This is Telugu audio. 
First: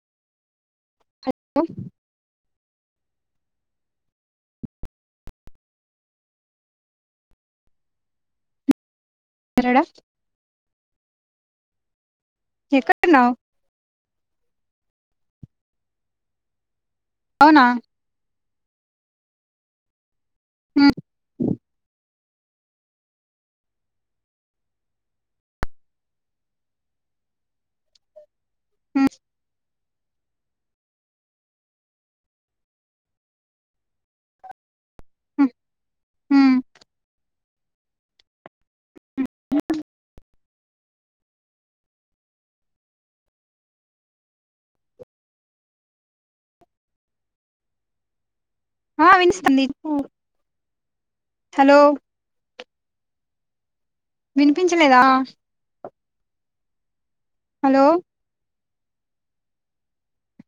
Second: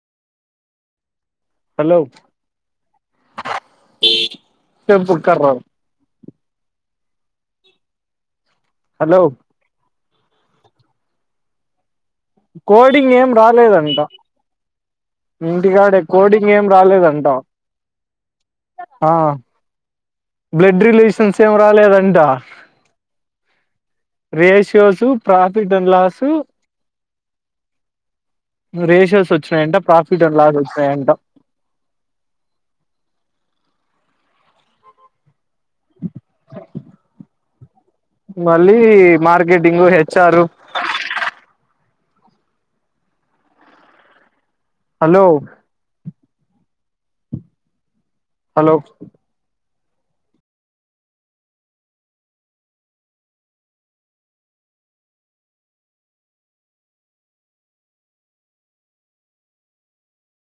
హలో చెప్పు కార హలో ఎక్కడా కోడింగ్ ఏం ఎక్కడున్నావు రాలేదంట ఇంటికాడ కోడింగ్ ఏం రాలేదంటా అవునా ఆ బ్లడ్ రిలేషన్స్ ఏం రాలేదంట ratios profit and loss ratios వచ్చినాయంట ప పిటలాగ వస్తాయంట హుమ్ మ్ మళ్ళీ మార్కెటింగు హెచ్చారు హలో హలో ఉండు హలో వినిపించలేదా హలో